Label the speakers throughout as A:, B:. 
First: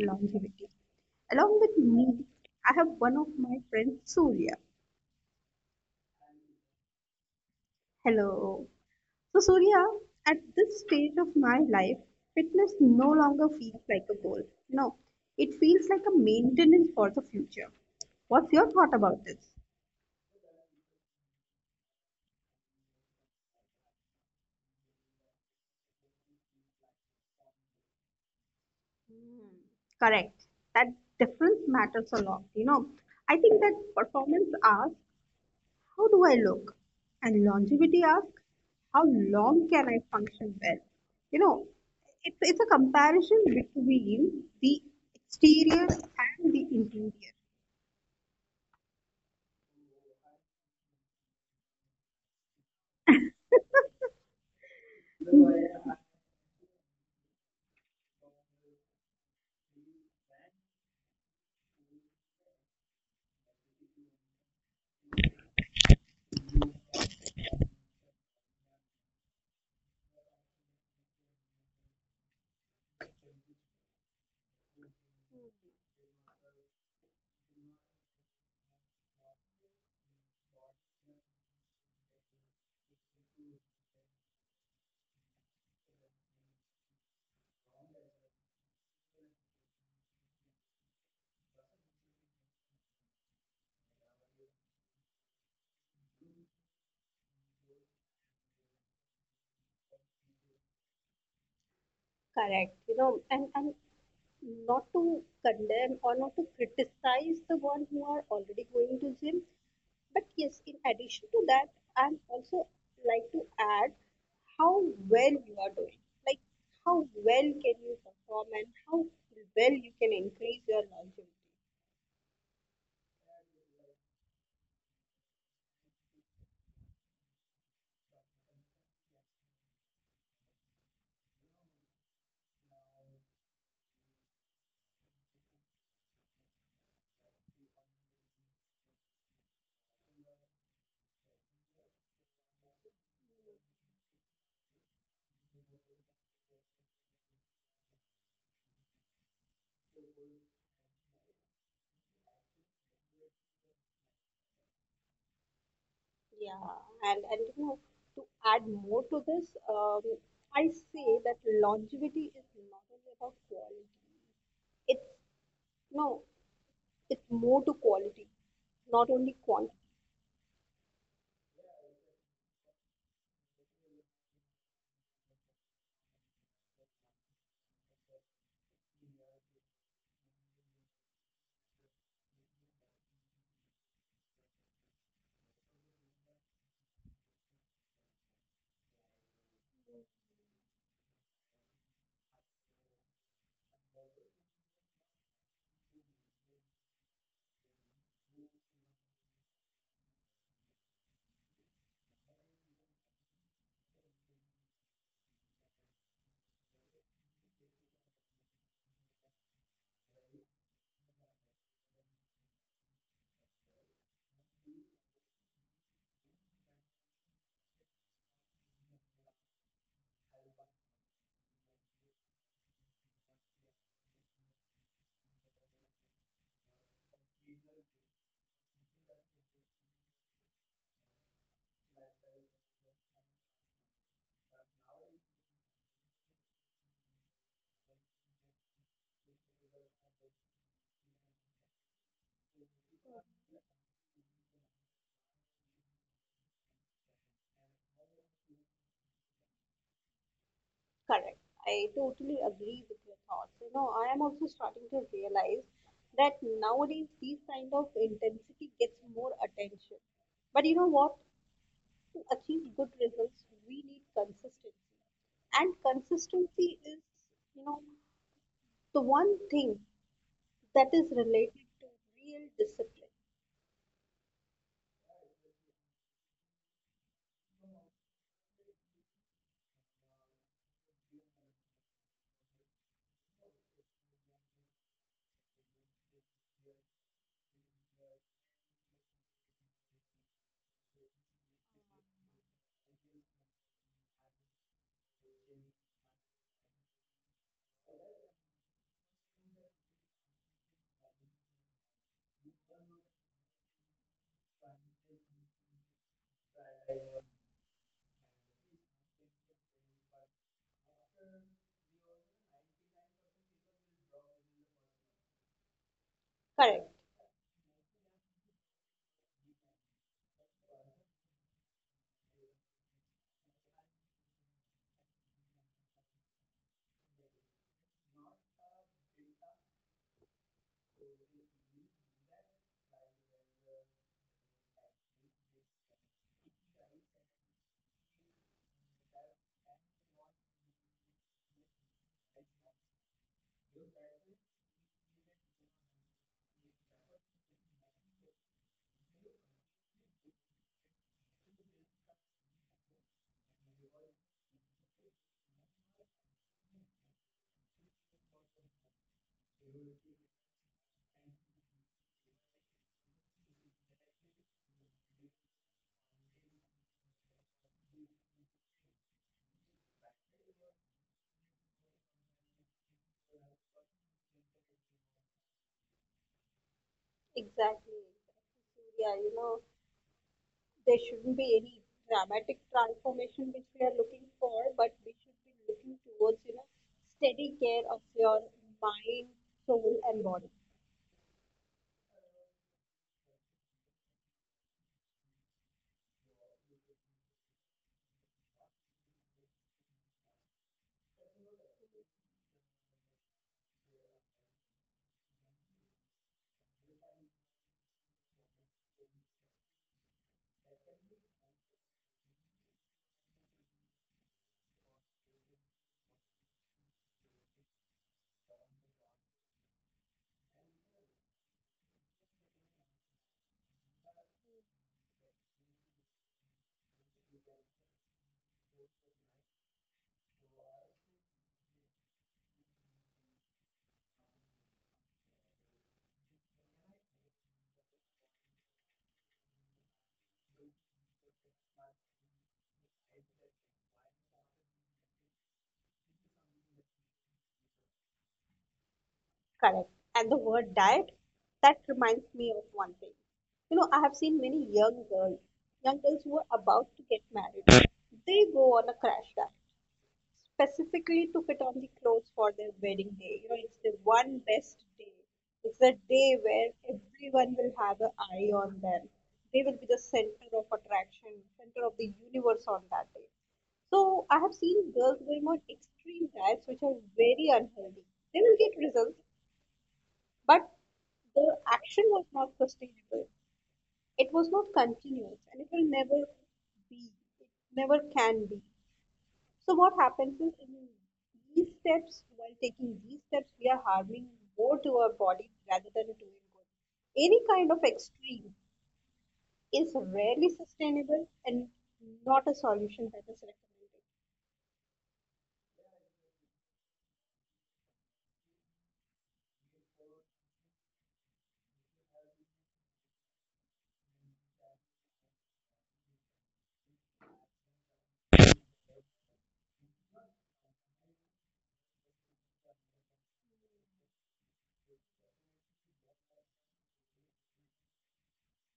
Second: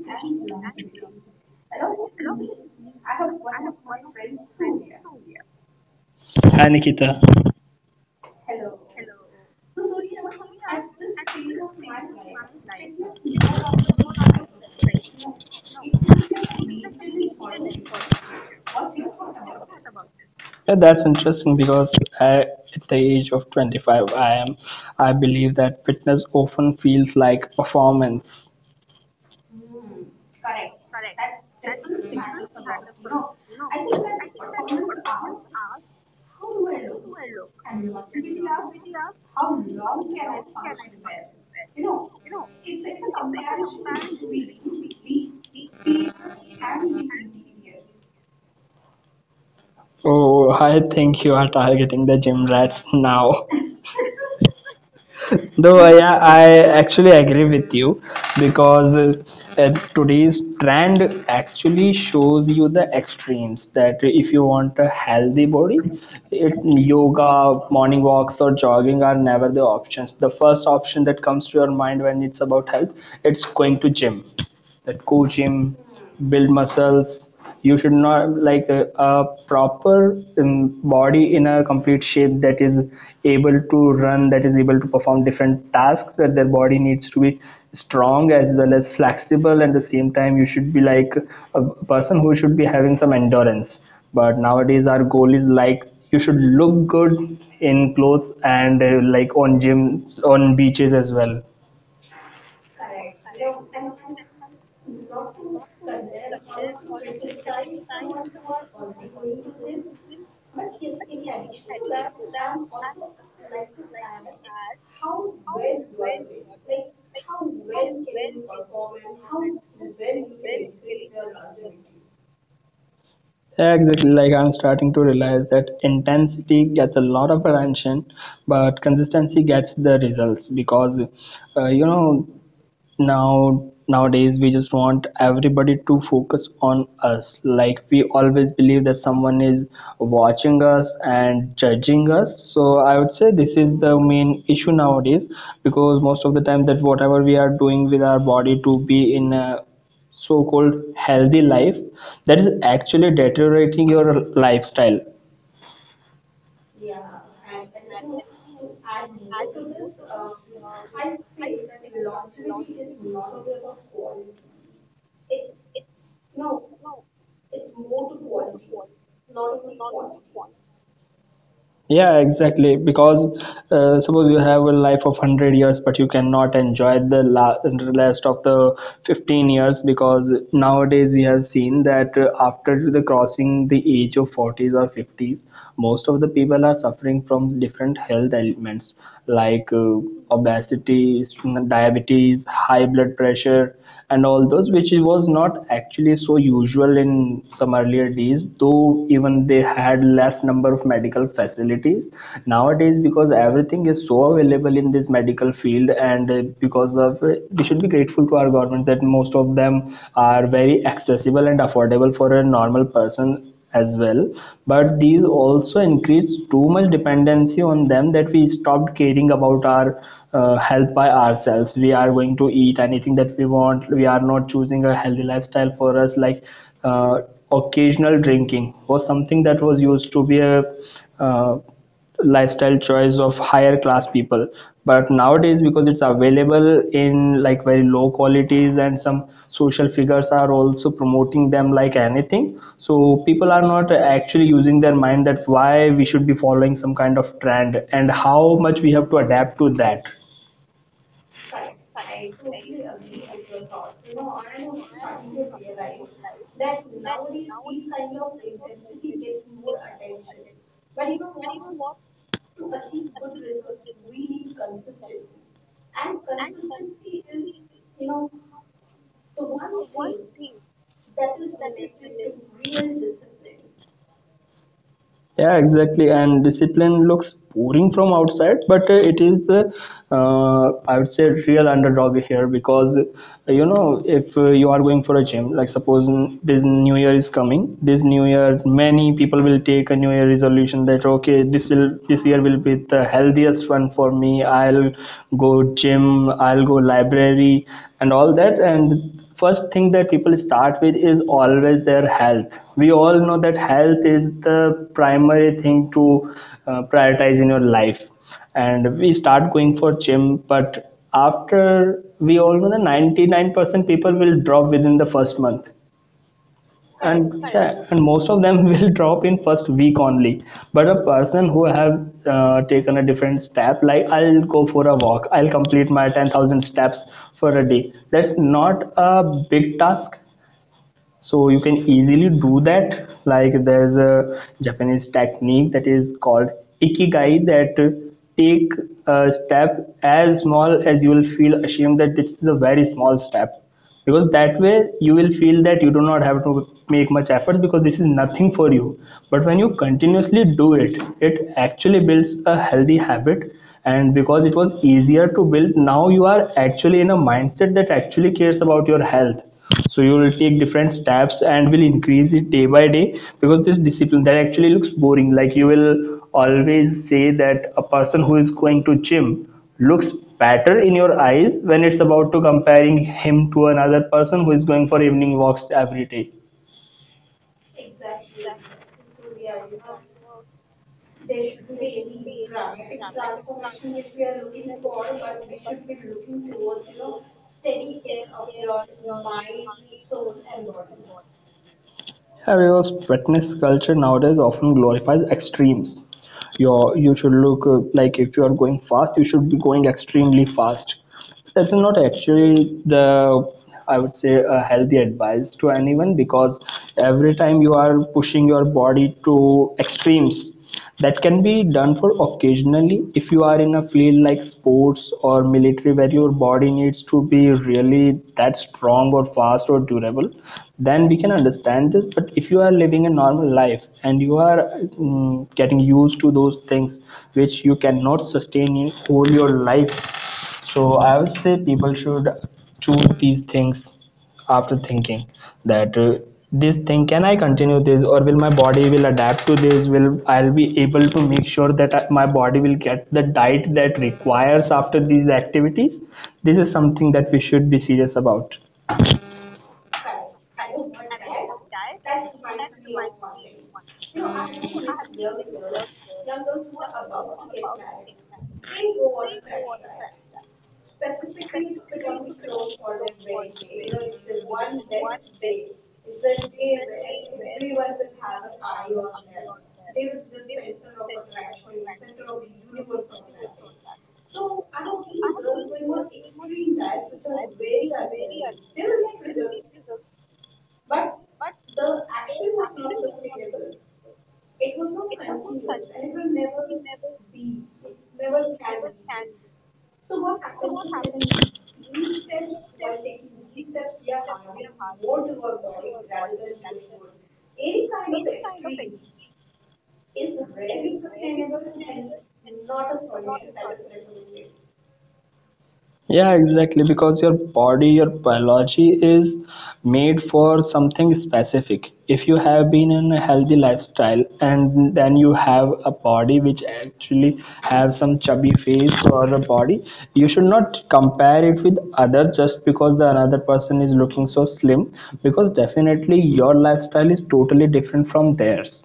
A: longevity. Along with me, I have one of my friends, Surya.
B: Hi Nikita.
A: Hello. So, Surya, at this stage of my life, fitness no longer feels like a goal. No, it feels like a maintenance for the future. What's your thought about this?
B: Yeah, that's interesting because I, at the age of 25, I am. I believe that fitness often feels like performance.
A: Correct. That difference matters a lot. You know, I think that performance hours how do I look? And longevity asks, how long can I function well? You know, it's a comparison between the exterior and the interior.
B: Oh, I think you are targeting the gym rats now. Though I actually agree with you because today's trend actually shows you the extremes that if you want a healthy body, it, yoga, morning walks, or jogging are never the options. The first option that comes to your mind when it's about health, it's going to gym, that go gym, build muscles you should not like a proper body in a complete shape that is able to run, that is able to perform different tasks, that their body needs to be strong as well as flexible, and at the same time you should be like a person who should be having some endurance. But nowadays our goal is like you should look good in clothes and like on gyms, on beaches as well.
A: Correct, you know, and not to condemn or not to criticize the one who are already going to gym, but yes, in addition to that, I'm also like to add how well you are doing, like how well can you perform and how well you can increase your longevity.
B: Exactly, like I'm starting to realize that intensity gets a lot of attention, but consistency gets the results because uh, you know now nowadays we just want everybody to focus on us. Like we always believe that someone is watching us and judging us. So I would say this is the main issue nowadays, because most of the time that whatever we are doing with our body to be in a so-called healthy life, that is actually deteriorating your lifestyle.
A: Yeah, and you know, to add more to this, I say that longevity is not only about quality. It's no, it's more to quality, not only quantity.
B: Yeah exactly, because suppose you have a life of 100 years but you cannot enjoy the last of the 15 years, because nowadays we have seen that after the crossing the age of 40s or 50s most of the people are suffering from different health ailments like obesity, diabetes, high blood pressure, and all those, which was not actually so usual in some earlier days, though even they had less number of medical facilities. Nowadays, because everything is so available in this medical field, and because of we should be grateful to our government that most of them are very accessible and affordable for a normal person as well. But these also increased too much dependency on them that we stopped caring about our health by ourselves. We are going to eat anything that we want, we are not choosing a healthy lifestyle for us. Like, uh, occasional drinking was something that was used to be a uh, lifestyle choice of higher class people, but nowadays because it's available in like very low qualities and some social figures are also promoting them like anything, so people are not actually using their mind that why we should be following some kind of trend and how much we have to adapt to that.
A: Correct. I totally agree with your thoughts. You know, I am also starting to realize that nowadays these kind of intensity gets more attention. But you know what? To achieve good results, we need consistency. And consistency is, you know, the one thing that is related to real discipline.
B: Yeah exactly, and discipline looks boring from outside but it is the, I would say, real underdog here. Because you know, if you are going for a gym, like suppose this new year is coming, this new year many people will take a new year resolution that okay, this will, this year will be the healthiest one for me, I'll go gym, I'll go library and all that. And first thing that people start with is always their health. We all know that health is the primary thing to prioritize in your life, and we start going for gym. But after, we all know that 99% people will drop within the first month.
A: Correct.
B: And yeah, and most of them will drop in first week only. But a person who have taken a different step, like I'll go for a walk, I'll complete my 10,000 steps for a day, that's not a big task. So you can easily do that. Like, there's a Japanese technique that is called ikigai, that take a step as small as you will feel ashamed that this is a very small step, because that way you will feel that you do not have to make much effort because this is nothing for you. But when you continuously do it, it actually builds a healthy habit. And because it was easier to build, now you are actually in a mindset that actually cares about your health, so you will take different steps and will increase it day by day. Because this discipline that actually looks boring, like you will always say that a person who is going to gym looks better in your eyes when it's about to comparing him to another person who is going for evening walks every day.
A: Exactly. Yeah, you know, there shouldn't be any dramatic transformation which we are looking for, but we should be looking towards, you know, steady care of your mind, soul, and body.
B: Yeah, because fitness culture nowadays often glorifies extremes. Your you should look like if you are going fast, you should be going extremely fast. That's not actually the, I would say, a healthy advice to anyone. Because every time you are pushing your body to extremes, that can be done for occasionally if you are in a field like sports or military where your body needs to be really that strong or fast or durable, then we can understand this. But if you are living a normal life and you are getting used to those things which you cannot sustain in whole your life, so I would say people should choose these things after thinking that, this thing, can I continue this, or will my body will adapt to this, will I'll be able to make sure that my body will get the diet that requires after these activities. This is something that we should be serious about.
A: Correct. And the word diet, that reminds me of one thing. You know, I have seen many young girls who are about to get married, they go on a crash diet, specifically to put on the clothes for their wedding day. You know, it's the one best day. It's a day where everyone will have an eye on them. They will be the center of attraction, center of the universe on that day. So I have seen girls going on extreme diets which are very unhealthy. They will get results, but the action was not sustainable. It was not continuous, and it will never be. It never can be. So what happens is in these steps, while taking these steps, we are harming more to our body rather than doing good. Any kind of extreme is rarely sustainable and not a solution that is recommended.
B: Yeah, exactly. Because your body, your biology is made for something specific. If you have been in a healthy lifestyle and then you have a body which actually have some chubby face or a body, you should not compare it with other just because the another person is looking so slim. Because definitely your lifestyle is totally different from theirs.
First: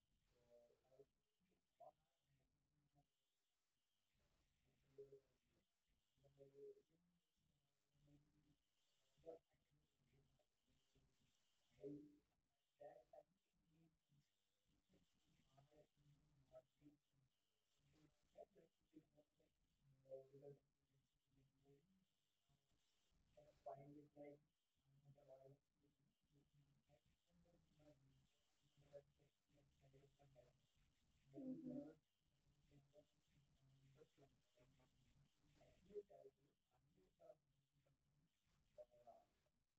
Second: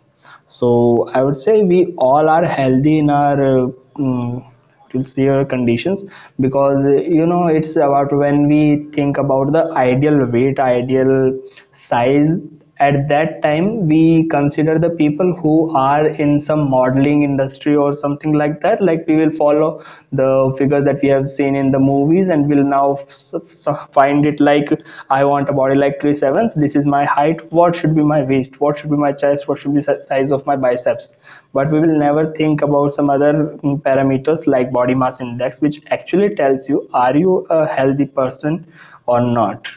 B: So I would say we all are healthy in our it's their conditions. Because you know, it's about when we think about the ideal weight, ideal size, at that time we consider the people who are in some modeling industry or something like that. Like, we will follow the figures that we have seen in the movies and will so find it like, I want a body like Chris Evans, this is my height, what should be my waist, what should be my chest, what should be the size of my biceps. But we will never think about some other parameters like body mass index, which actually tells you are you a healthy person or not.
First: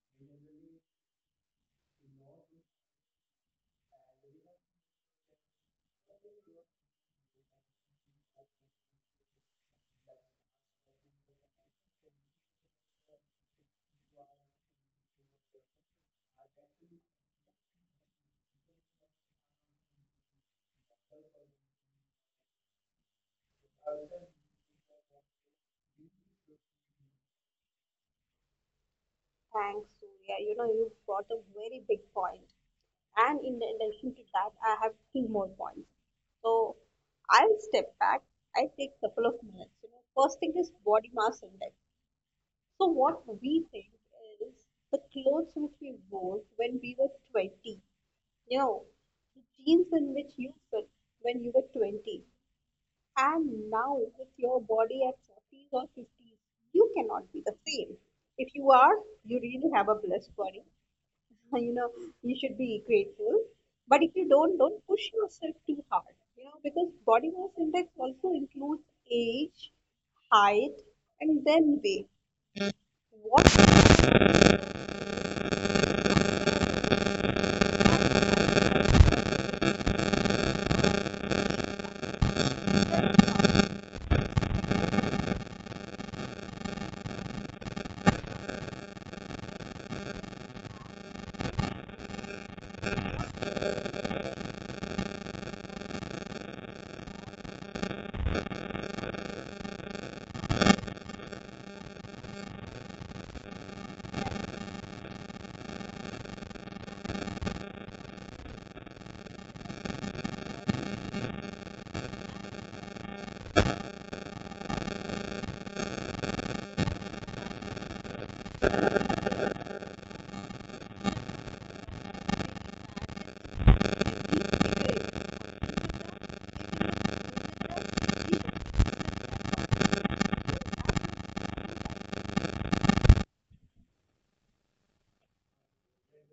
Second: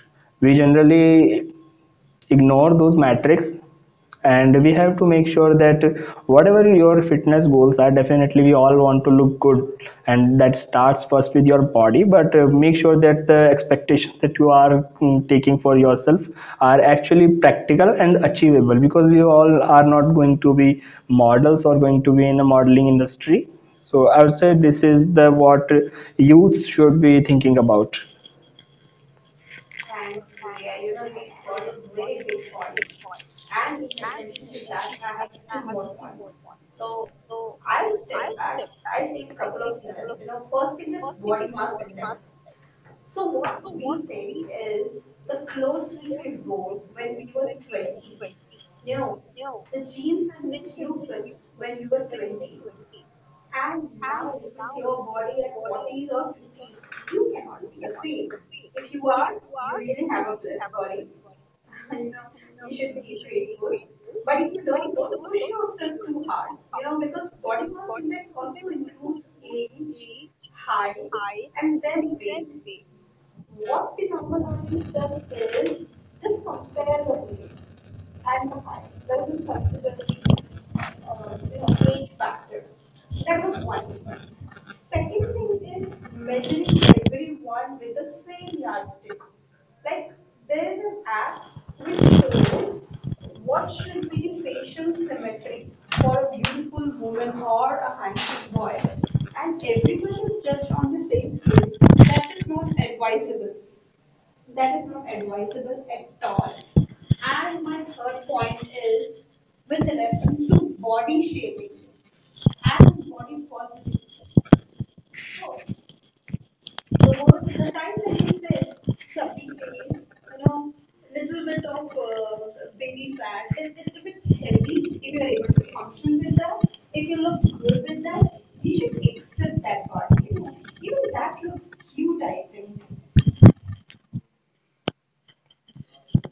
B: We generally ignore those metrics, and we have to make sure that whatever your fitness goals are, definitely we all want to look good, and that starts first with your body. But make sure that the expectations that you are taking for yourself are actually practical and achievable, because we all are not going to be models or going to be in a modeling industry. So I would say this is the what youth should be thinking about.
A: Thanks, Surya. You know, you brought a very big point. And in addition to that, I have two more points. So I'll step back. I take couple of minutes. You know, first thing is body mass index. So what we think is the clothes which we wore when we were 20, you know, the jeans in which you fit when you were 20, and now with your body at 40s or 50s, you cannot be the same. If you are, you really have a blessed body. You know, you should be grateful. But if you don't push yourself too hard, you know, because body mass index also includes age, height, and then weight. What?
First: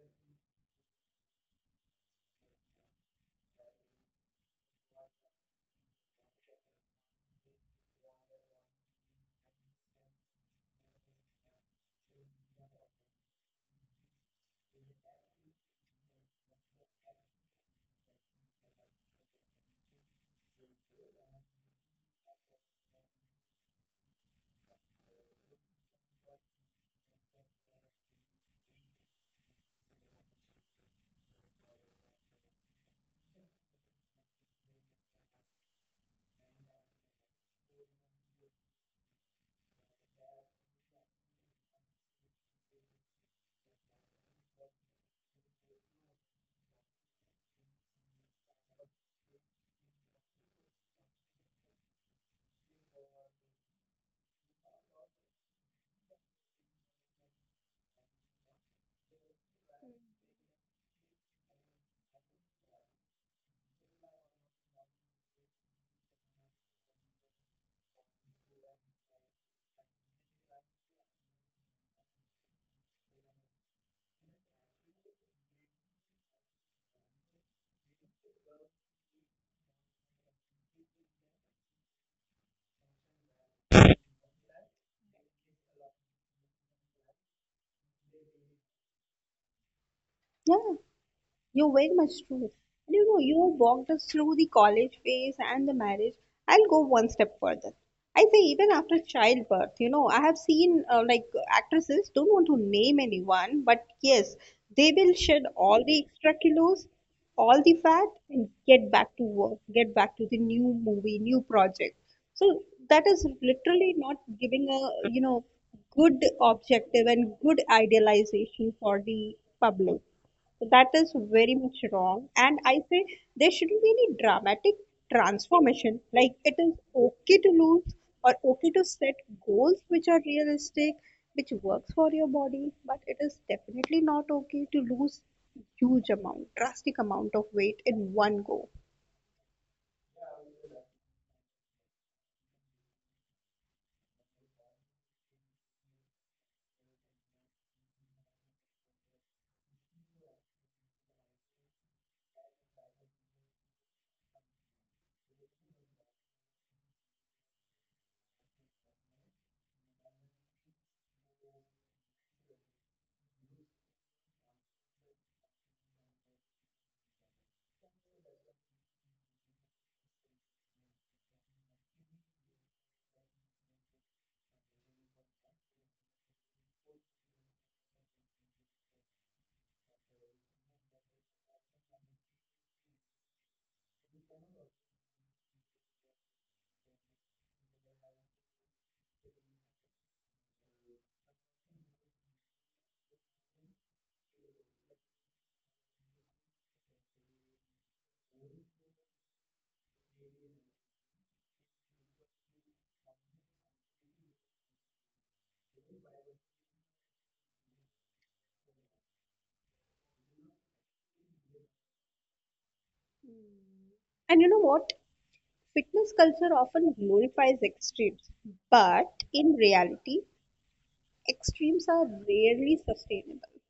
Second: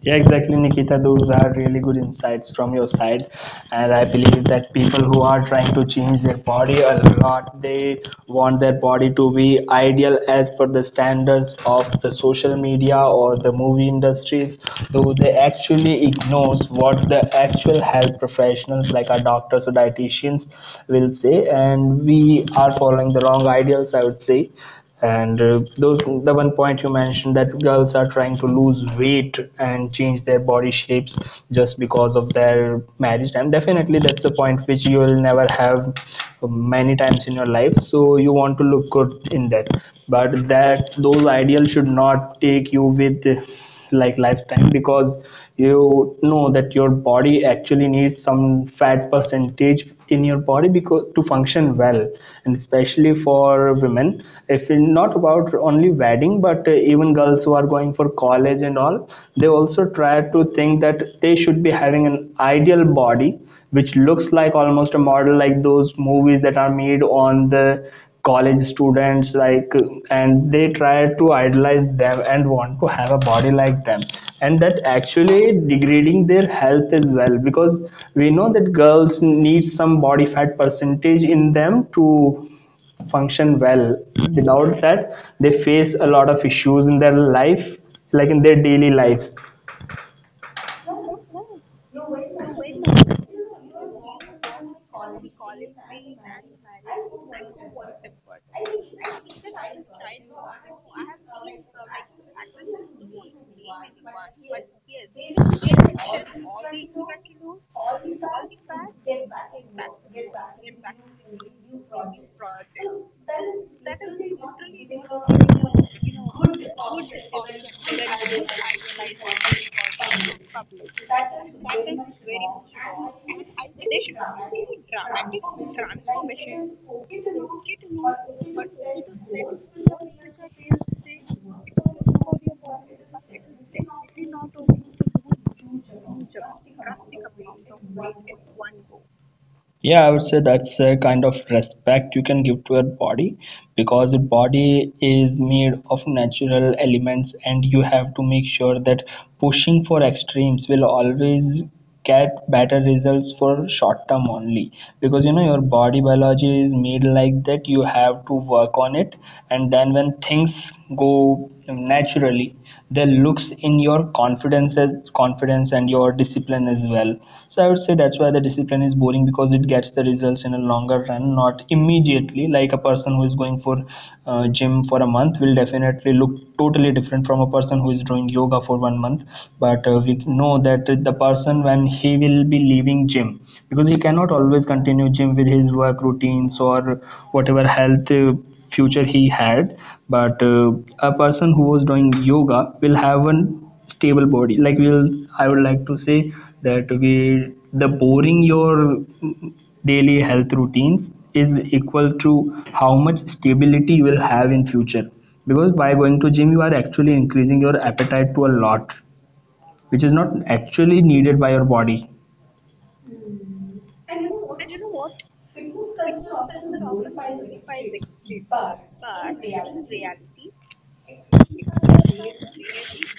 B: Yeah, exactly, Nikita. Those are really good insights from your side. And I believe that people who are trying to change their body a lot, they want their body to be ideal as per the standards of the social media or the movie industries, though they actually ignores what the actual health professionals like our doctors or dietitians will say. And we are following the wrong ideals, I would say. And those, the one point you mentioned that girls are trying to lose weight and change their body shapes just because of their marriage time, definitely that's a point which you will never have many times in your life, so you want to look good in that. But that, those ideals should not take you with like lifetime, because you know that your body actually needs some fat percentage in your body because to function well. And especially for women, if not about only wedding but even girls who are going for college and all, they also try to think that they should be having an ideal body which looks like almost a model, like those movies that are made on the college students like, and they try to idolize them and want to have a body like them. And that actually degrading their health as well, because we know that girls need some body fat percentage in them to function well. Without that, they face a lot of issues in their life, like in their daily lives.
A: Yeah. You're very much true. And you know, you have walked us through the college phase and the marriage. I'll go one step further. I say, even after childbirth, you know, I have seen like actresses, don't want to name anyone, but yes, they will shed all the extra kilos, all the fat, and get back to work, get back to the new movie, new project. So that is literally not giving a, you know, good objective and good idealization for the public. So, that is very much wrong. And I say there shouldn't be any dramatic transformation. Like it is okay to lose or okay to set goals which are realistic, which works for your body, but it is definitely not okay to lose huge amount, drastic amount of weight in one go.
B: Yeah, I would say that's a kind of respect you can give to your body. Because your body is made of natural elements, and you have to make sure that pushing for extremes will always get better results for short term only. Because you know your body biology is made like that, you have to work on it, and then when things go Naturally, that looks in your confidence and your discipline as well. So I would say that's why the discipline is boring, because it gets the results in a longer run, not immediately. Like a person who is going for gym for a month will definitely look totally different from a person who is doing yoga for 1 month. But we know that the person, when he will be leaving gym, because he cannot always continue gym with his work routines or whatever health future he had. But a person who was doing yoga will have an stable body. Like we'll I would like to say that we the boring your daily health routines is equal to how much stability you will have in future, because by going to gym you are actually increasing your appetite to a lot, which is not actually needed by your body.
A: And you know what? Fitness culture often glorifies extremes, but in reality, extremes are rarely sustainable.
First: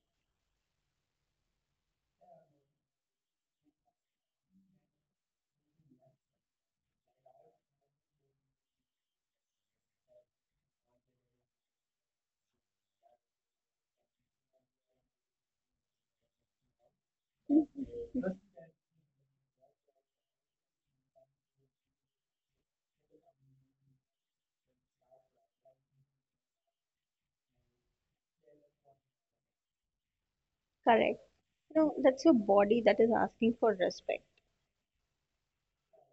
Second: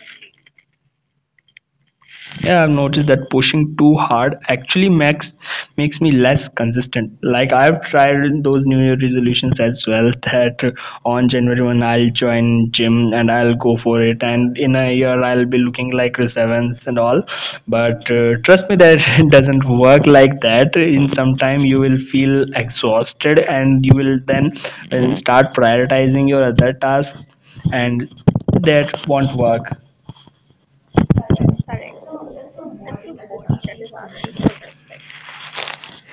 B: Yeah, I've noticed that pushing too hard actually makes me less consistent. Like, I've tried those New Year resolutions as well. That on January one I'll join gym and I'll go for it, and in a year I'll be looking like Chris and all. But trust me, that it doesn't work like that. In some time you will feel exhausted, and you will then start prioritizing your other tasks, and that won't work.
A: Correct. You know, that's your body that is asking for respect.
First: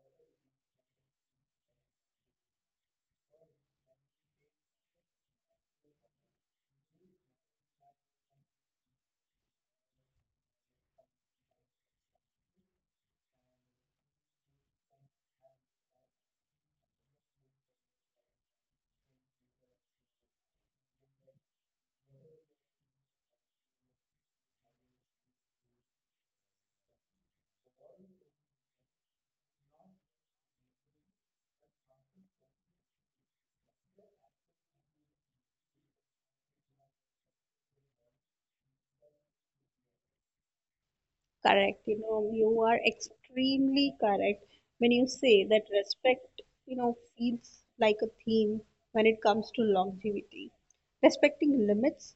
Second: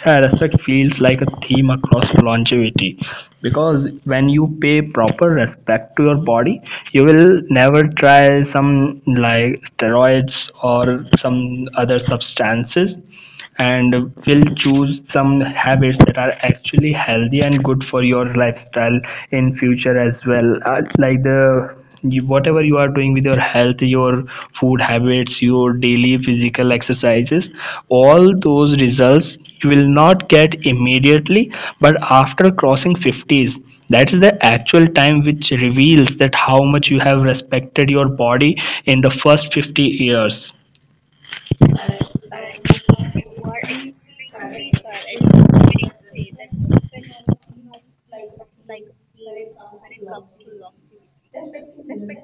B: Respect feels like a theme across longevity, because when you pay proper respect to your body, you will never try some like steroids or some other substances, and will choose some habits that are actually healthy and good for your lifestyle in future as well. Like the whatever you are doing with your health, your food habits, your daily physical exercises, all those results you will not get immediately, but after crossing 50s, that is the actual time which reveals that how much you have respected your body in the first 50 years.
A: Correct. You know, you are extremely correct when you say that respect, you know, feels like a theme when it comes to longevity. Respecting limits,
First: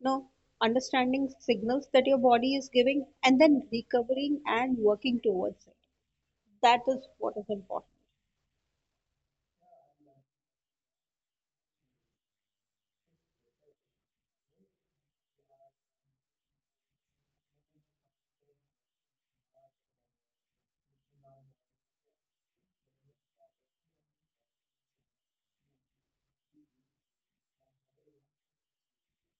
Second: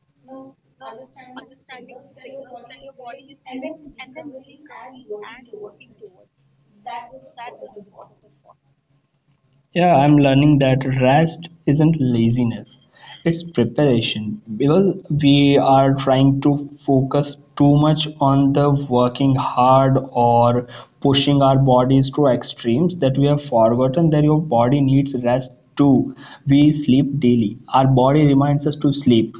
A: you know, understanding signals that your body is giving, and then recovering and working towards it. That is what is important.
B: Yeah, I'm learning that rest isn't laziness, it's preparation, because we are trying to focus too much on the working hard or pushing our bodies to extremes that we have forgotten that your body needs rest too. We sleep daily, our body reminds us to sleep.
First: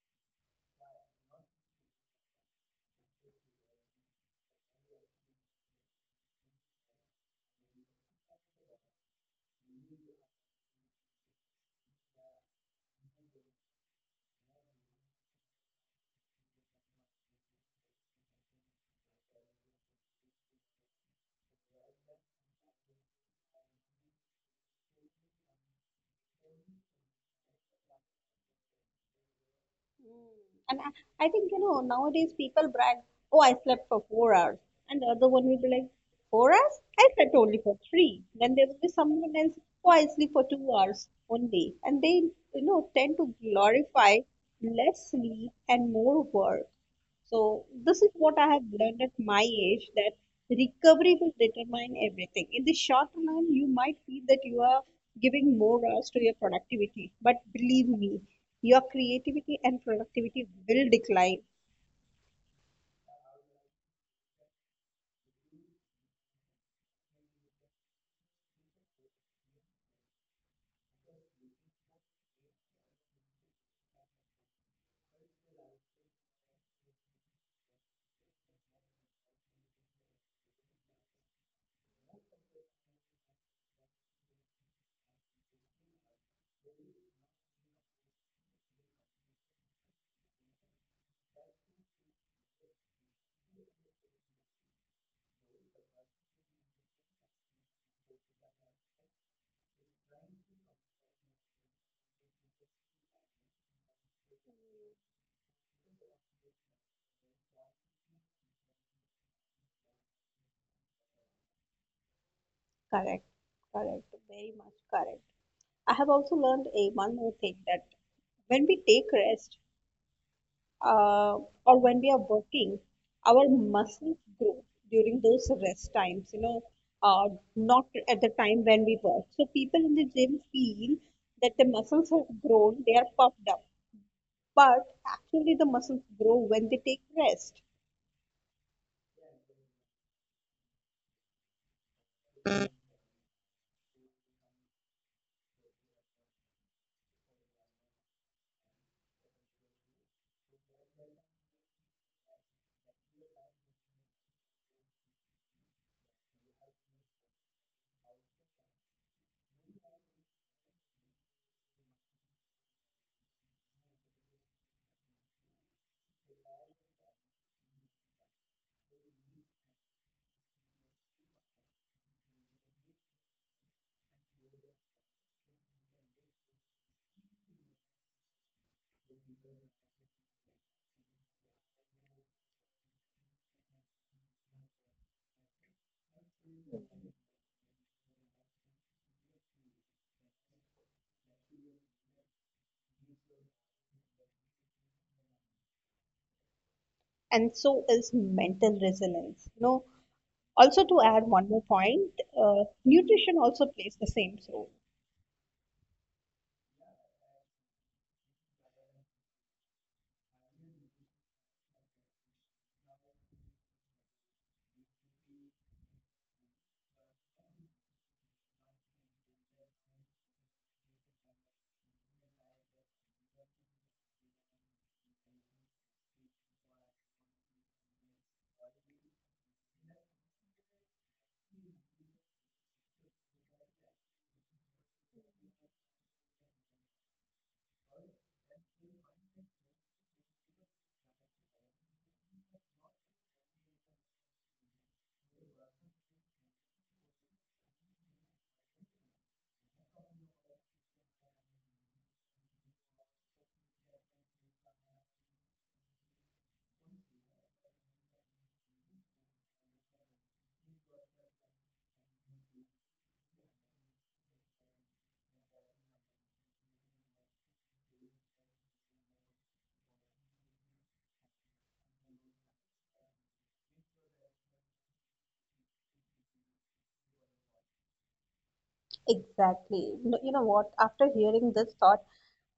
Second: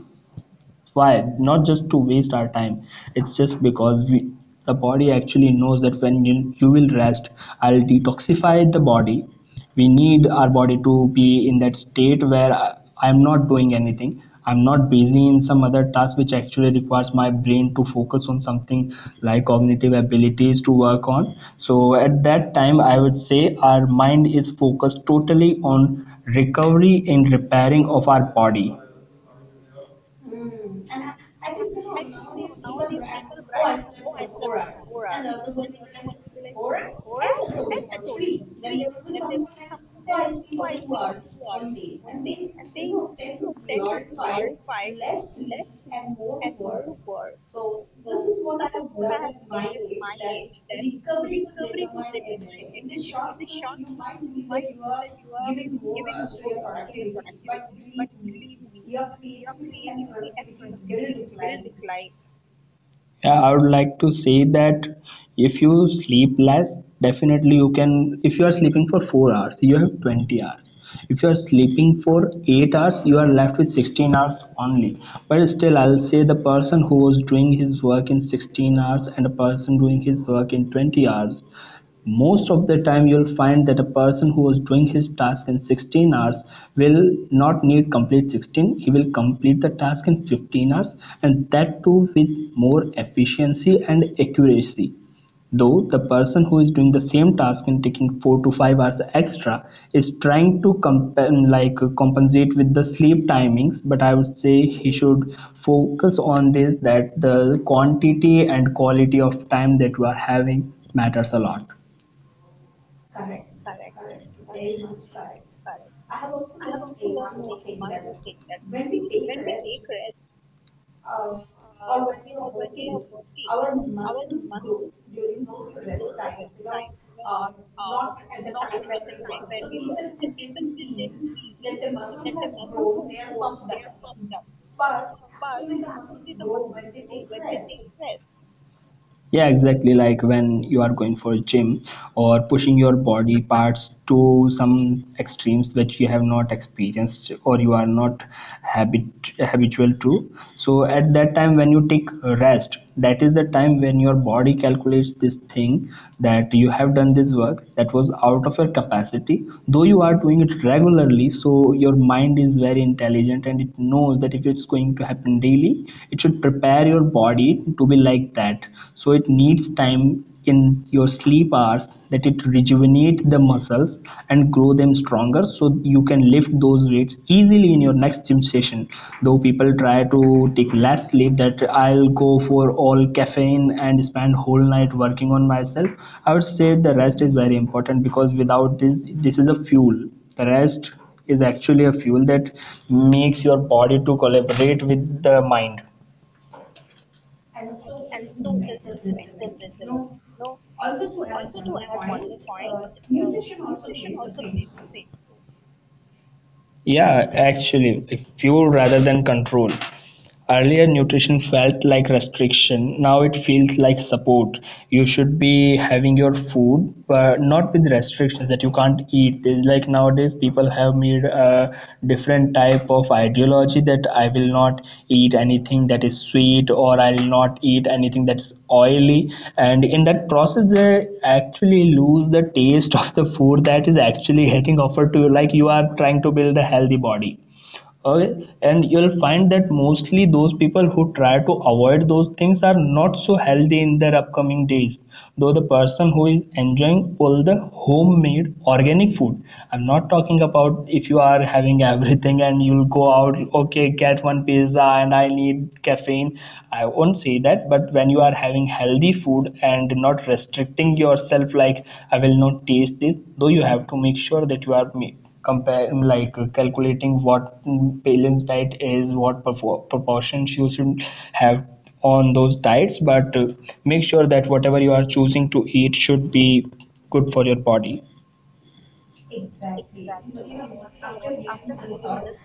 B: Why not just to waste our time? It's just because we the body actually knows that when you will rest, I'll detoxify the body. We need our body to be in that state where I'm not doing anything, I'm not busy in some other task which actually requires my brain to focus on something, like cognitive abilities to work on. So at that time I would say our mind is focused totally on recovery and repairing of our body.
A: And I think, you know, nowadays people brag, oh, I slept for 4 hours. And the other one will be like, 4 hours? I slept only for three. Then there will be someone else, oh, I sleep for 2 hours only. And they, you know, tend to glorify less sleep and more work. So this is what I have learned at my age that recovery will determine everything. In the short run, you might feel that you are giving more hours to your productivity, but believe me, your creativity and productivity will decline.
B: Yeah, I would like to say that if you sleep less, definitely you can. If you are sleeping for 4 hours, you have 20 hours. If you are sleeping for 8 hours, you are left with 16 hours only. But still, I'll say the person who was doing his work in 16 hours and a person doing his work in 20 hours, most of the time you'll find that a person who was doing his task in 16 hours will not need complete 16, he will complete the task in 15 hours, and that too with more efficiency and accuracy. Though the person who is doing the same task and taking 4 to 5 hours extra is trying to like compensate with the sleep timings, but I would say he should focus on this, that the quantity and quality of time that you are having matters a lot.
A: Correct, correct, very much correct. I have also learned a one more thing that when we take rest, uh, or when we are working, our muscles grow during those rest times, you know, uh, not at the time when we work. So people in the gym feel that the muscles have grown, they are puffed up, but actually the muscles grow when they take rest,
B: Yeah, exactly. Like when you are going for a gym or pushing your body parts to some extremes which you have not experienced or you are not habitual to. So at that time when you take a rest, that is the time when your body calculates this thing, that you have done this work that was out of your capacity. Though you are doing it regularly, so your mind is very intelligent and it knows that if it's going to happen daily, it should prepare your body it to be like that. So it needs time in your sleep hours, that it rejuvenate the muscles and grow them stronger, so you can lift those weights easily in your next gym session. Though people try to take less sleep, that I'll go for all caffeine and spend whole night working on myself. I would say the rest is very important, because without this, this is a fuel, the rest is actually a fuel that makes your body to collaborate with the mind.
A: and so is mental resilience. You know, also to add one more point, nutrition also plays the same role.
B: Yeah, actually, fuel rather than control. Earlier nutrition felt like restriction. Now it feels like support. You should be having your food, but not with restrictions that you can't eat. There's like nowadays, people have made a different type of ideology that I will not eat anything that is sweet, or I'll not eat anything that's oily. And in that process, they actually lose the taste of the food that is actually getting offered to you. Like, you are trying to build a healthy body, okay, and you'll find that mostly those people who try to avoid those things are not so healthy in their upcoming days. Though the person who is enjoying all the homemade organic food, I'm not talking about if you are having everything and you'll go out, okay, get one pizza and I need caffeine, I won't say that. But when you are having healthy food and not restricting yourself, like I will not taste this, though you have to make sure that you are compare like calculating what balance diet is, what proportions you should have on those diets. But make sure that whatever you are choosing to eat should be good for your body.
A: Exactly. You know what? After hearing this thought,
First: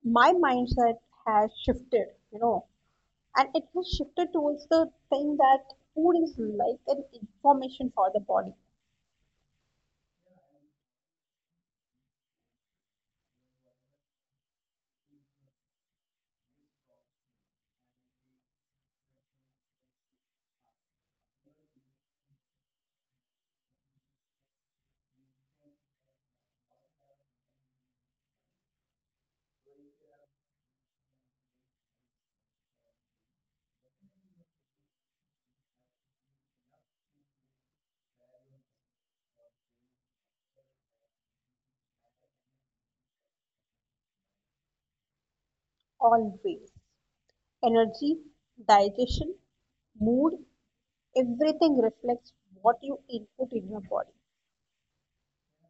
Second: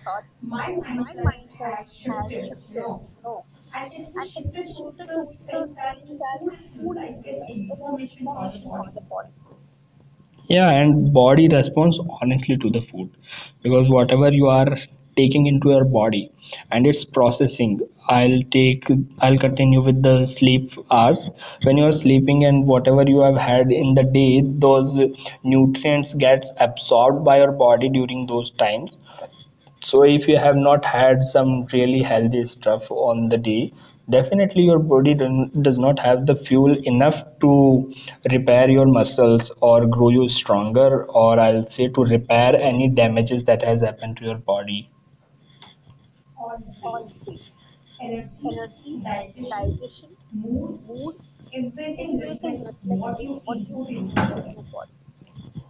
A: my mindset has shifted, you know, and it has shifted towards the thing that food is like an information for the body,
B: Yeah, and body responds honestly to the food, because whatever you are taking into your body and it's processing, i'll take I'll continue with the sleep hours. When you are sleeping, and whatever you have had in the day, those nutrients gets absorbed by your body during those times. So if you have not had some really healthy stuff on the day, definitely your body does not have the fuel enough to repair your muscles or grow you stronger, or I'll say to repair any damages that has happened to your body.
A: always. Energy, digestion, mood, everything reflects what you input in your body.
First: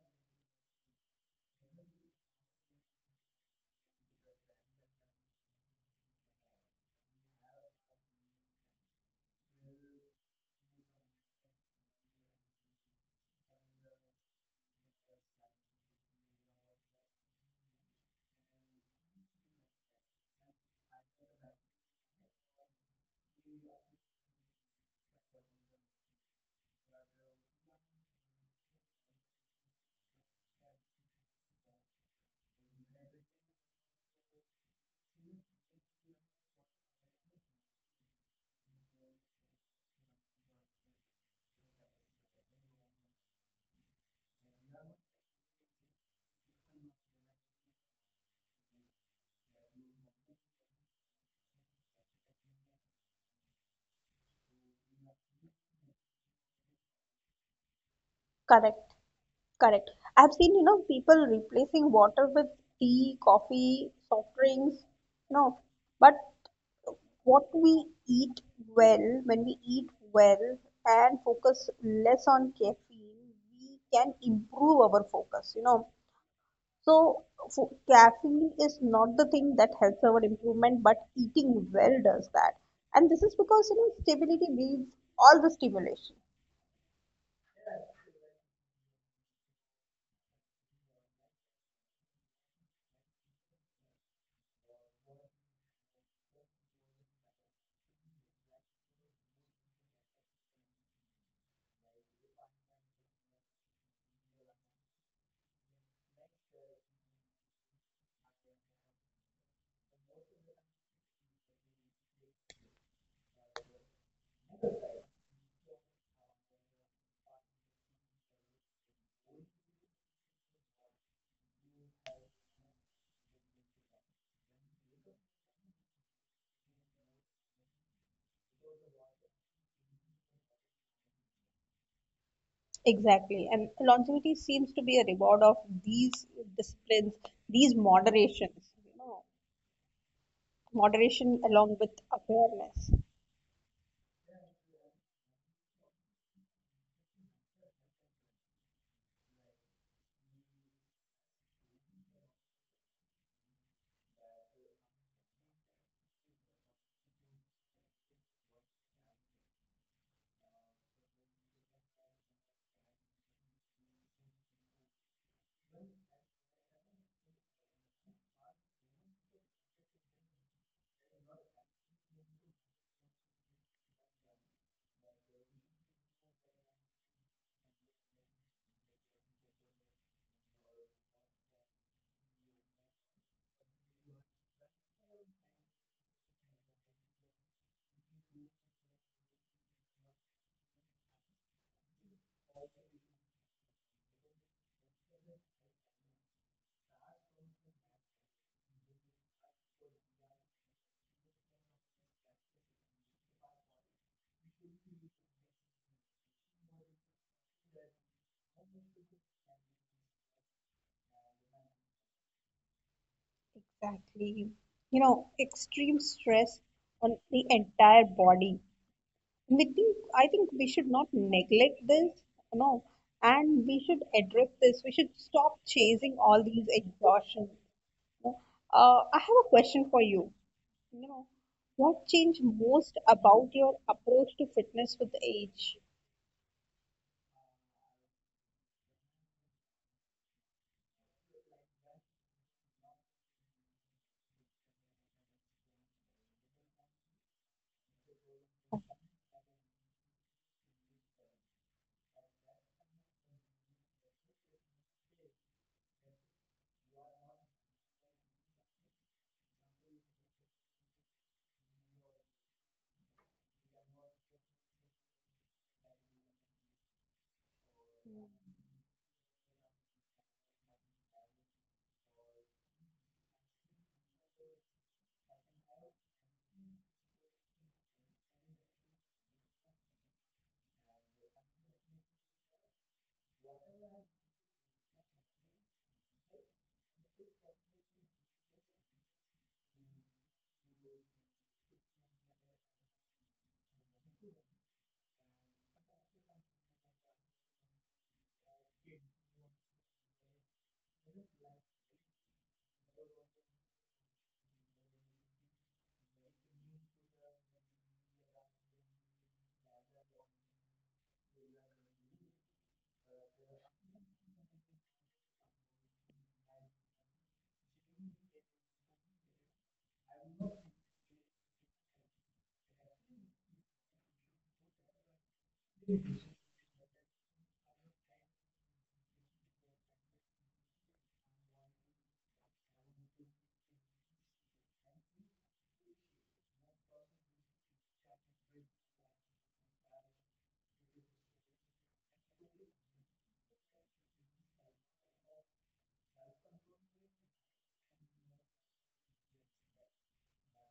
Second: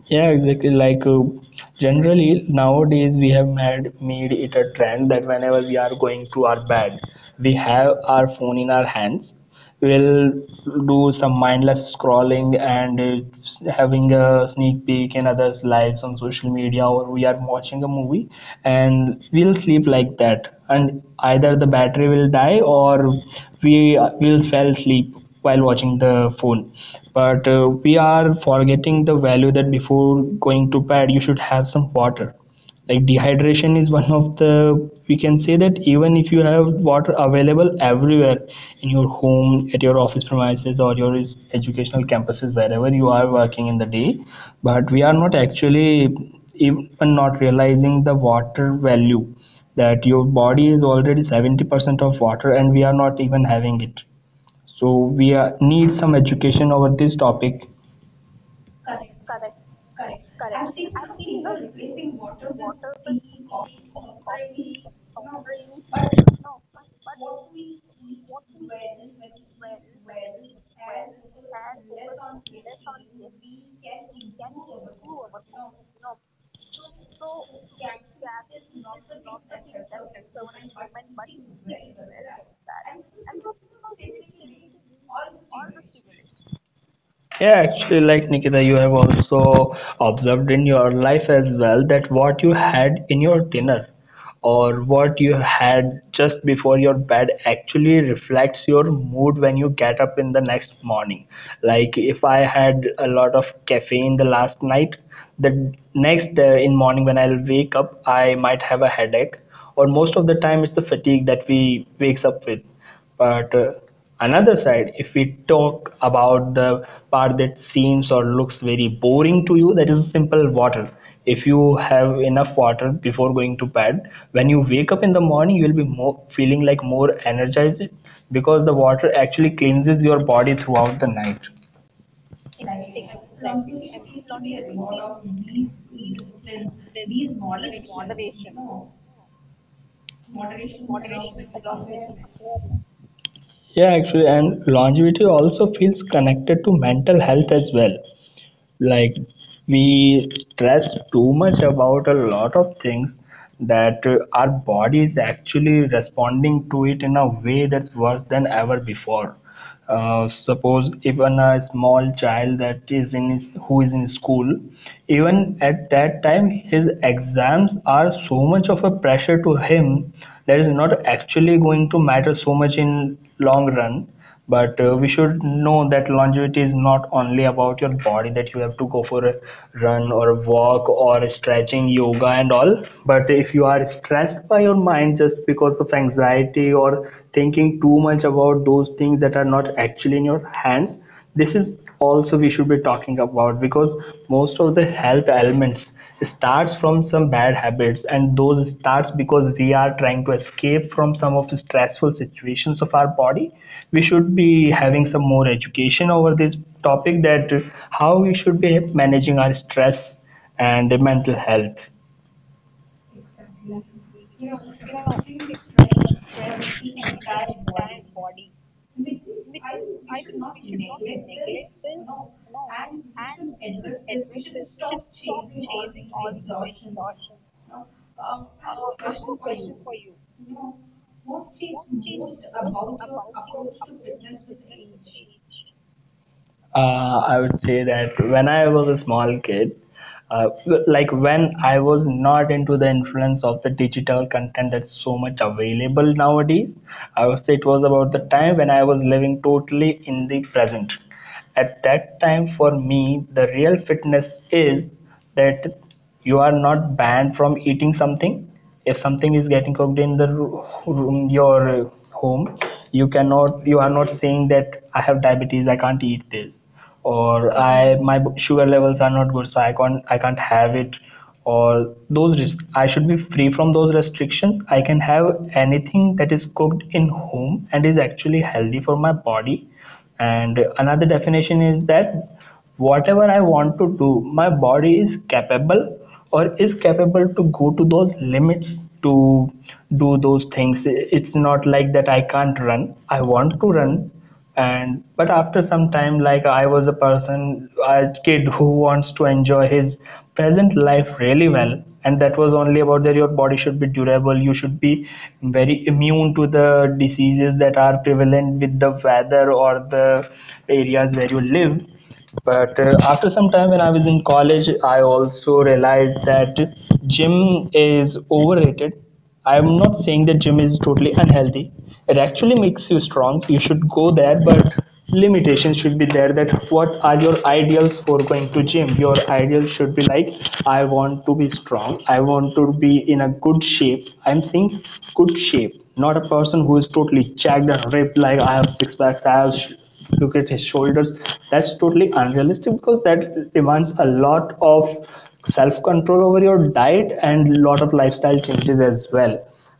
B: Yeah, exactly. Like generally nowadays we have made it a trend that whenever we are going to our bed, we have our phone in our hands. We'll do some mindless scrolling and having a sneak peek in others' lives on social media, or we are watching a movie, and we'll sleep like that. And either the battery will die or we will fall asleep while watching the phone. But we are forgetting the value, that before going to bed you should have some water. Like, dehydration is one of the we can say that even if you have water available everywhere, in your home, at your office premises, or your educational campuses, wherever you are working in the day, but we are not actually even not realizing the water value, that your body is already 70% of water and we are not even having it. So we need some education over this topic.
A: Correct. Correct. I've seen, you know, people replacing water with tea, coffee, soft drinks, no. But what we eat well, when we eat well and focus less on caffeine, we can improve our focus, you know. So, fo caffeine is not the thing that helps our improvement, but eating well does that. And this is because, you know, stability needs all the stimulation.
B: Yeah, actually, like Nikita, you have also observed in your life as well, that what you had in your dinner or what you had just before your bed actually reflects your mood when you get up in the next morning. Like, if I had a lot of caffeine the last night, the next day in morning when I'll wake up, I might have a headache, or most of the time, it's the fatigue that we wakes up with. But another side, if we talk about the part that seems or looks very boring to you, that is simple water. If you have enough water before going to bed, when you wake up in the morning, you will be more feeling like more energized, because the water actually cleanses your body throughout the night.
A: Exactly. And longevity seems to be a reward of these disciplines, these moderations, you know, moderation along with awareness.
B: Yeah, actually, and longevity also feels connected to mental health as well. Like, we stress too much about a lot of things that our body is actually responding to it in a way that's worse than ever before. Suppose even a small child that is who is in school, even at that time his exams are so much of a pressure to him that is not actually going to matter so much in long run. But we should know that longevity is not only about your body, that you have to go for a run or a walk or stretching yoga and all, but if you are stressed by your mind just because of anxiety or thinking too much about those things that are not actually in your hands, this is also we should be talking about, because most of the health elements starts from some bad habits, and those starts because we are trying to escape from some of the stressful situations of our body. We should be having some more education over this topic, that how we should be managing our stress and mental health.
A: Exactly. You know, extreme stress on the entire body. I think we should not neglect this, you know, and we should address this. We should stop chasing all these exhaustion, you know. I have a question for you. You know, what changed most about your approach to fitness with age?
B: I would say that when I was a small kid, uh, like when I was not into the influence of the digital content that's so much available nowadays, I would say it was about the time when I was living totally in the present. At that time, for me, the real fitness is that you are not banned from eating something. If something is getting cooked in the room, your home, you are not saying that I have diabetes, I can't eat this, or I my sugar levels are not good, so I can't have it, or those risks. I should be free from those restrictions. I can have anything that is cooked in home and is actually healthy for my body. And another definition is that whatever I want to do, my body is capable or is capable to go to those limits to do those things. It's not like that I can't run. I want to run. And But after some time, like, I was a person, a kid, who wants to enjoy his present life really well, and that was only about that your body should be durable, you should be very immune to the diseases that are prevalent with the weather or the areas where you live. But after some time, when I was in college, I also realized that gym is overrated. I'm not saying that gym is totally unhealthy. It actually makes you strong, you should go there, but limitations should be there, that what are your ideals for going to gym. Your ideal should be like, I want to be strong, I want to be in a good shape. I'm saying good shape, not a person who is totally jacked and ripped, like I have six packs, look at his shoulders. That's totally unrealistic, because that demands a lot of self control over your diet and a lot of lifestyle changes as well.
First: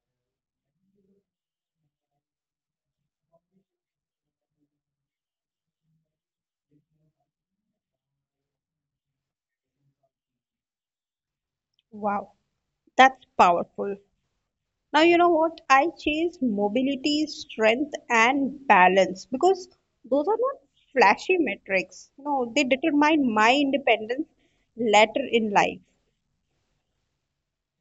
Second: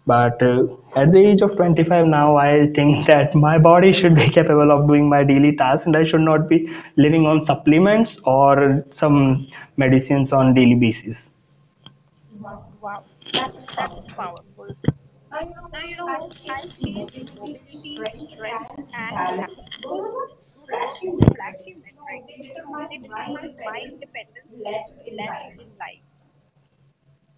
B: But at the age of 25 now, I think that my body should be capable of doing my daily tasks, and I should not be living on supplements or some medicines on daily basis.
A: Wow, that's powerful. Now, you know what? I changed mobility, strength, and balance because those are not flashy metrics. You know, they determine my independence later in life.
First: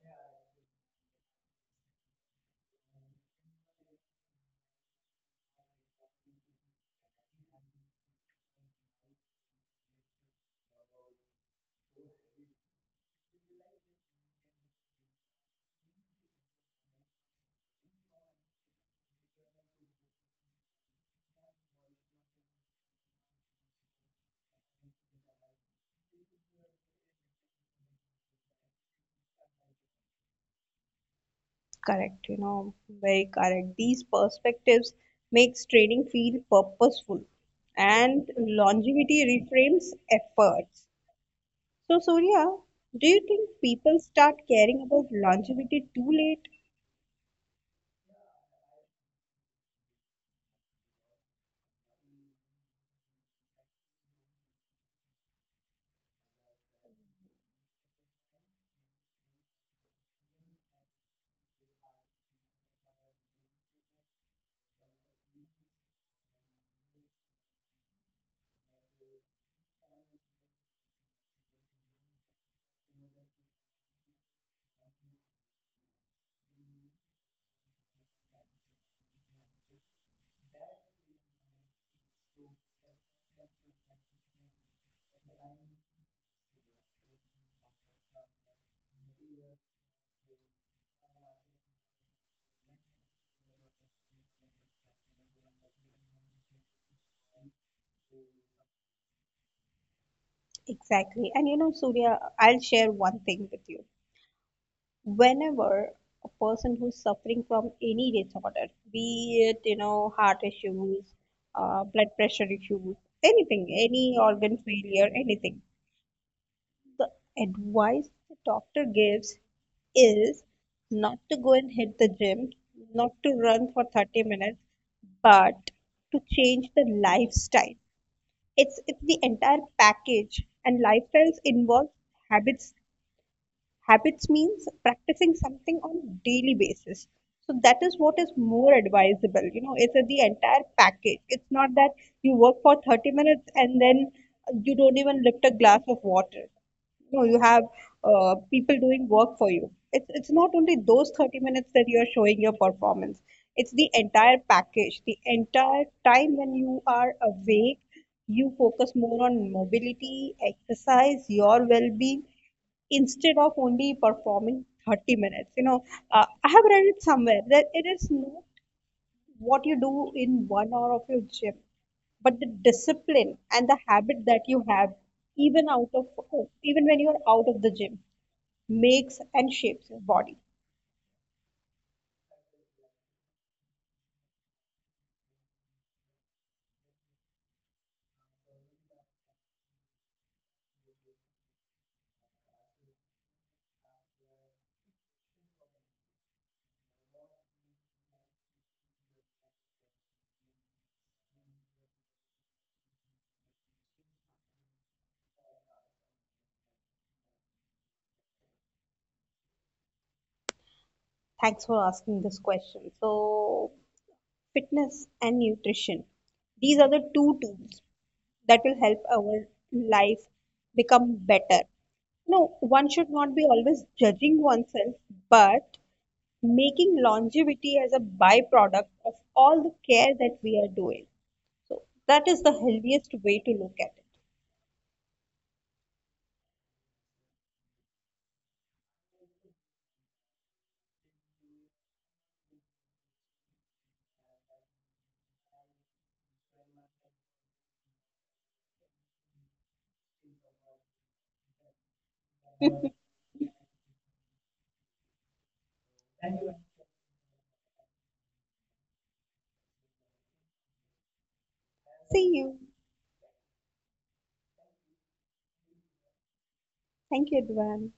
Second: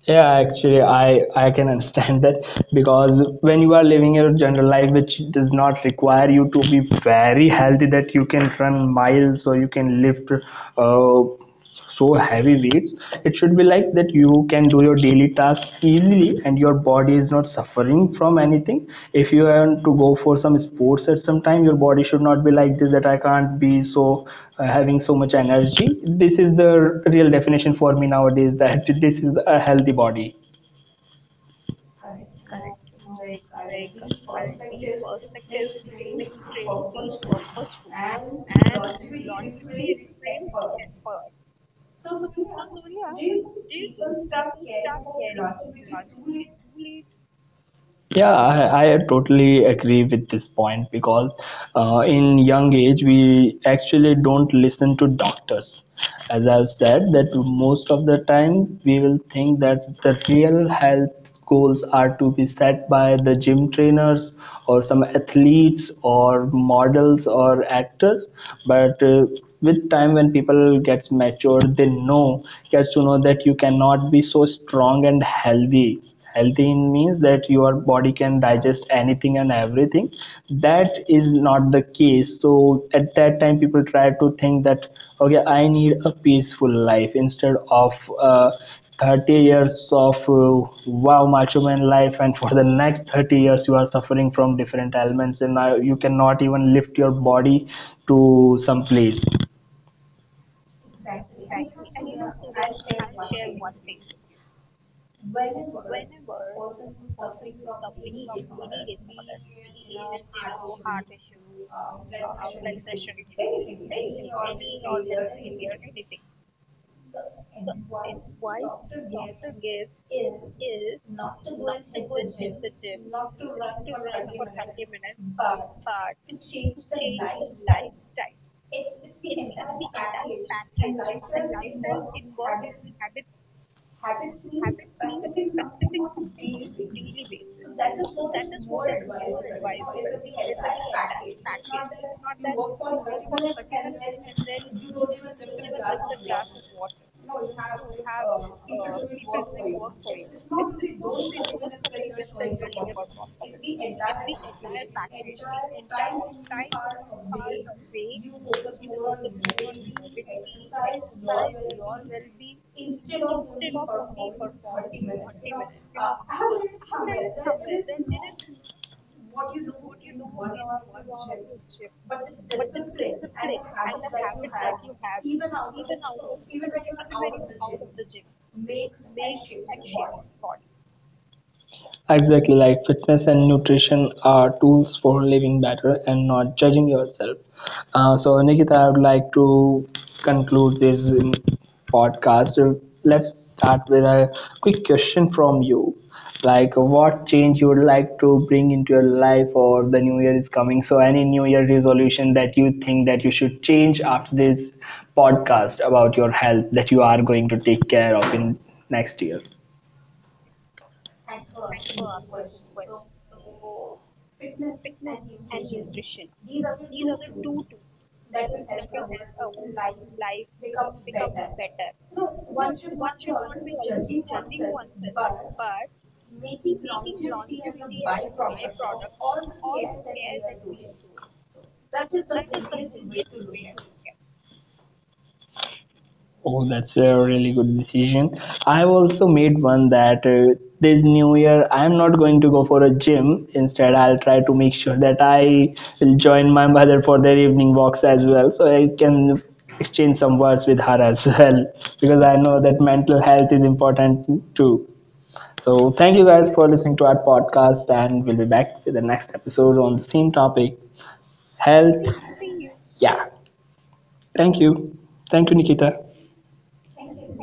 B: Yeah, actually, I can understand that, because when you are living your general life, which does not require you to be very healthy that you can run miles or you can lift uh, so heavy weights. It should be like that you can do your daily task easily and your body is not suffering from anything. If you want to go for some sports at some time, your body should not be like this that I can't be so having so much energy. This is the real definition for me nowadays that this is a healthy body.
A: Correct, you know, very correct. These perspectives makes training feel purposeful and longevity reframes efforts. So, Surya, do you think people start caring about longevity too late?
B: Yeah, I totally agree with this point, because in young age we actually don't listen to doctors. As I've said, that most of the time we will think that the real health goals are to be set by the gym trainers or some athletes or models or actors, but with time when people gets mature, they know gets to know that you cannot be so strong and healthy. Healthy in means that your body can digest anything and everything. That is not the case. So at that time people try to think that, okay, I need a peaceful life instead of uh, 30 years of wow macho man life, and for the next 30 years you are suffering from different ailments and now you cannot even lift your body to some place.
A: Exactly. And you know, Surya, I'll share one thing with you. Whenever a person who's suffering from any disorder, be it, you know, heart issues, blood pressure issues, anything, any organ failure, anything, the advice the doctor gives is not to go and hit the gym, not to run for 30 minutes, but to change the lifestyle. It's the entire package, and lifestyles involve habits. Habits means practicing something on daily basis. So that is what is more advisable. You know, it's a, the entire package. It's not that you work for 30 minutes and then you don't even lift a glass of water. No, you have people doing work for you. It's not only those 30 minutes that you are showing your performance. It's the entire package, the entire time when you are awake, you focus more on mobility, exercise, your well-being instead of only performing 30 minutes, you know. I have read it somewhere that it is not what you do in 1 hour of your gym, but the discipline and the habit that you have, even out of even when you're out of the gym, makes and shapes your body.
B: Exactly, like fitness and nutrition are tools for living better and not judging yourself. So, Nikita, I would like to conclude this podcast. Let's start with a quick question from you. Like, what change you would like to bring into your life, or the new year is coming? So, any new year resolution that you think that you should change after this podcast about your health that you are going to take care of in next year?
A: Thanks for asking this question. So fitness and nutrition, these are the two tools that will help our life become better. No, one should not be always judging oneself, but making longevity as a byproduct of all the care that we are doing. So that is the healthiest way to look at it.
B: Oh, that's a really good decision. I've also made one that this new year I'm not going to go for a gym. Instead, I'll try to make sure that I will join my mother for their evening walks as well, so I can exchange some words with her as well, because I know that mental health is important too. So, thank you guys for listening to our podcast, and we'll be back with the next episode on the same topic
A: See
B: health.
A: you.
B: Yeah, thank you. Thank you, Nikita.
A: Thank you, everyone.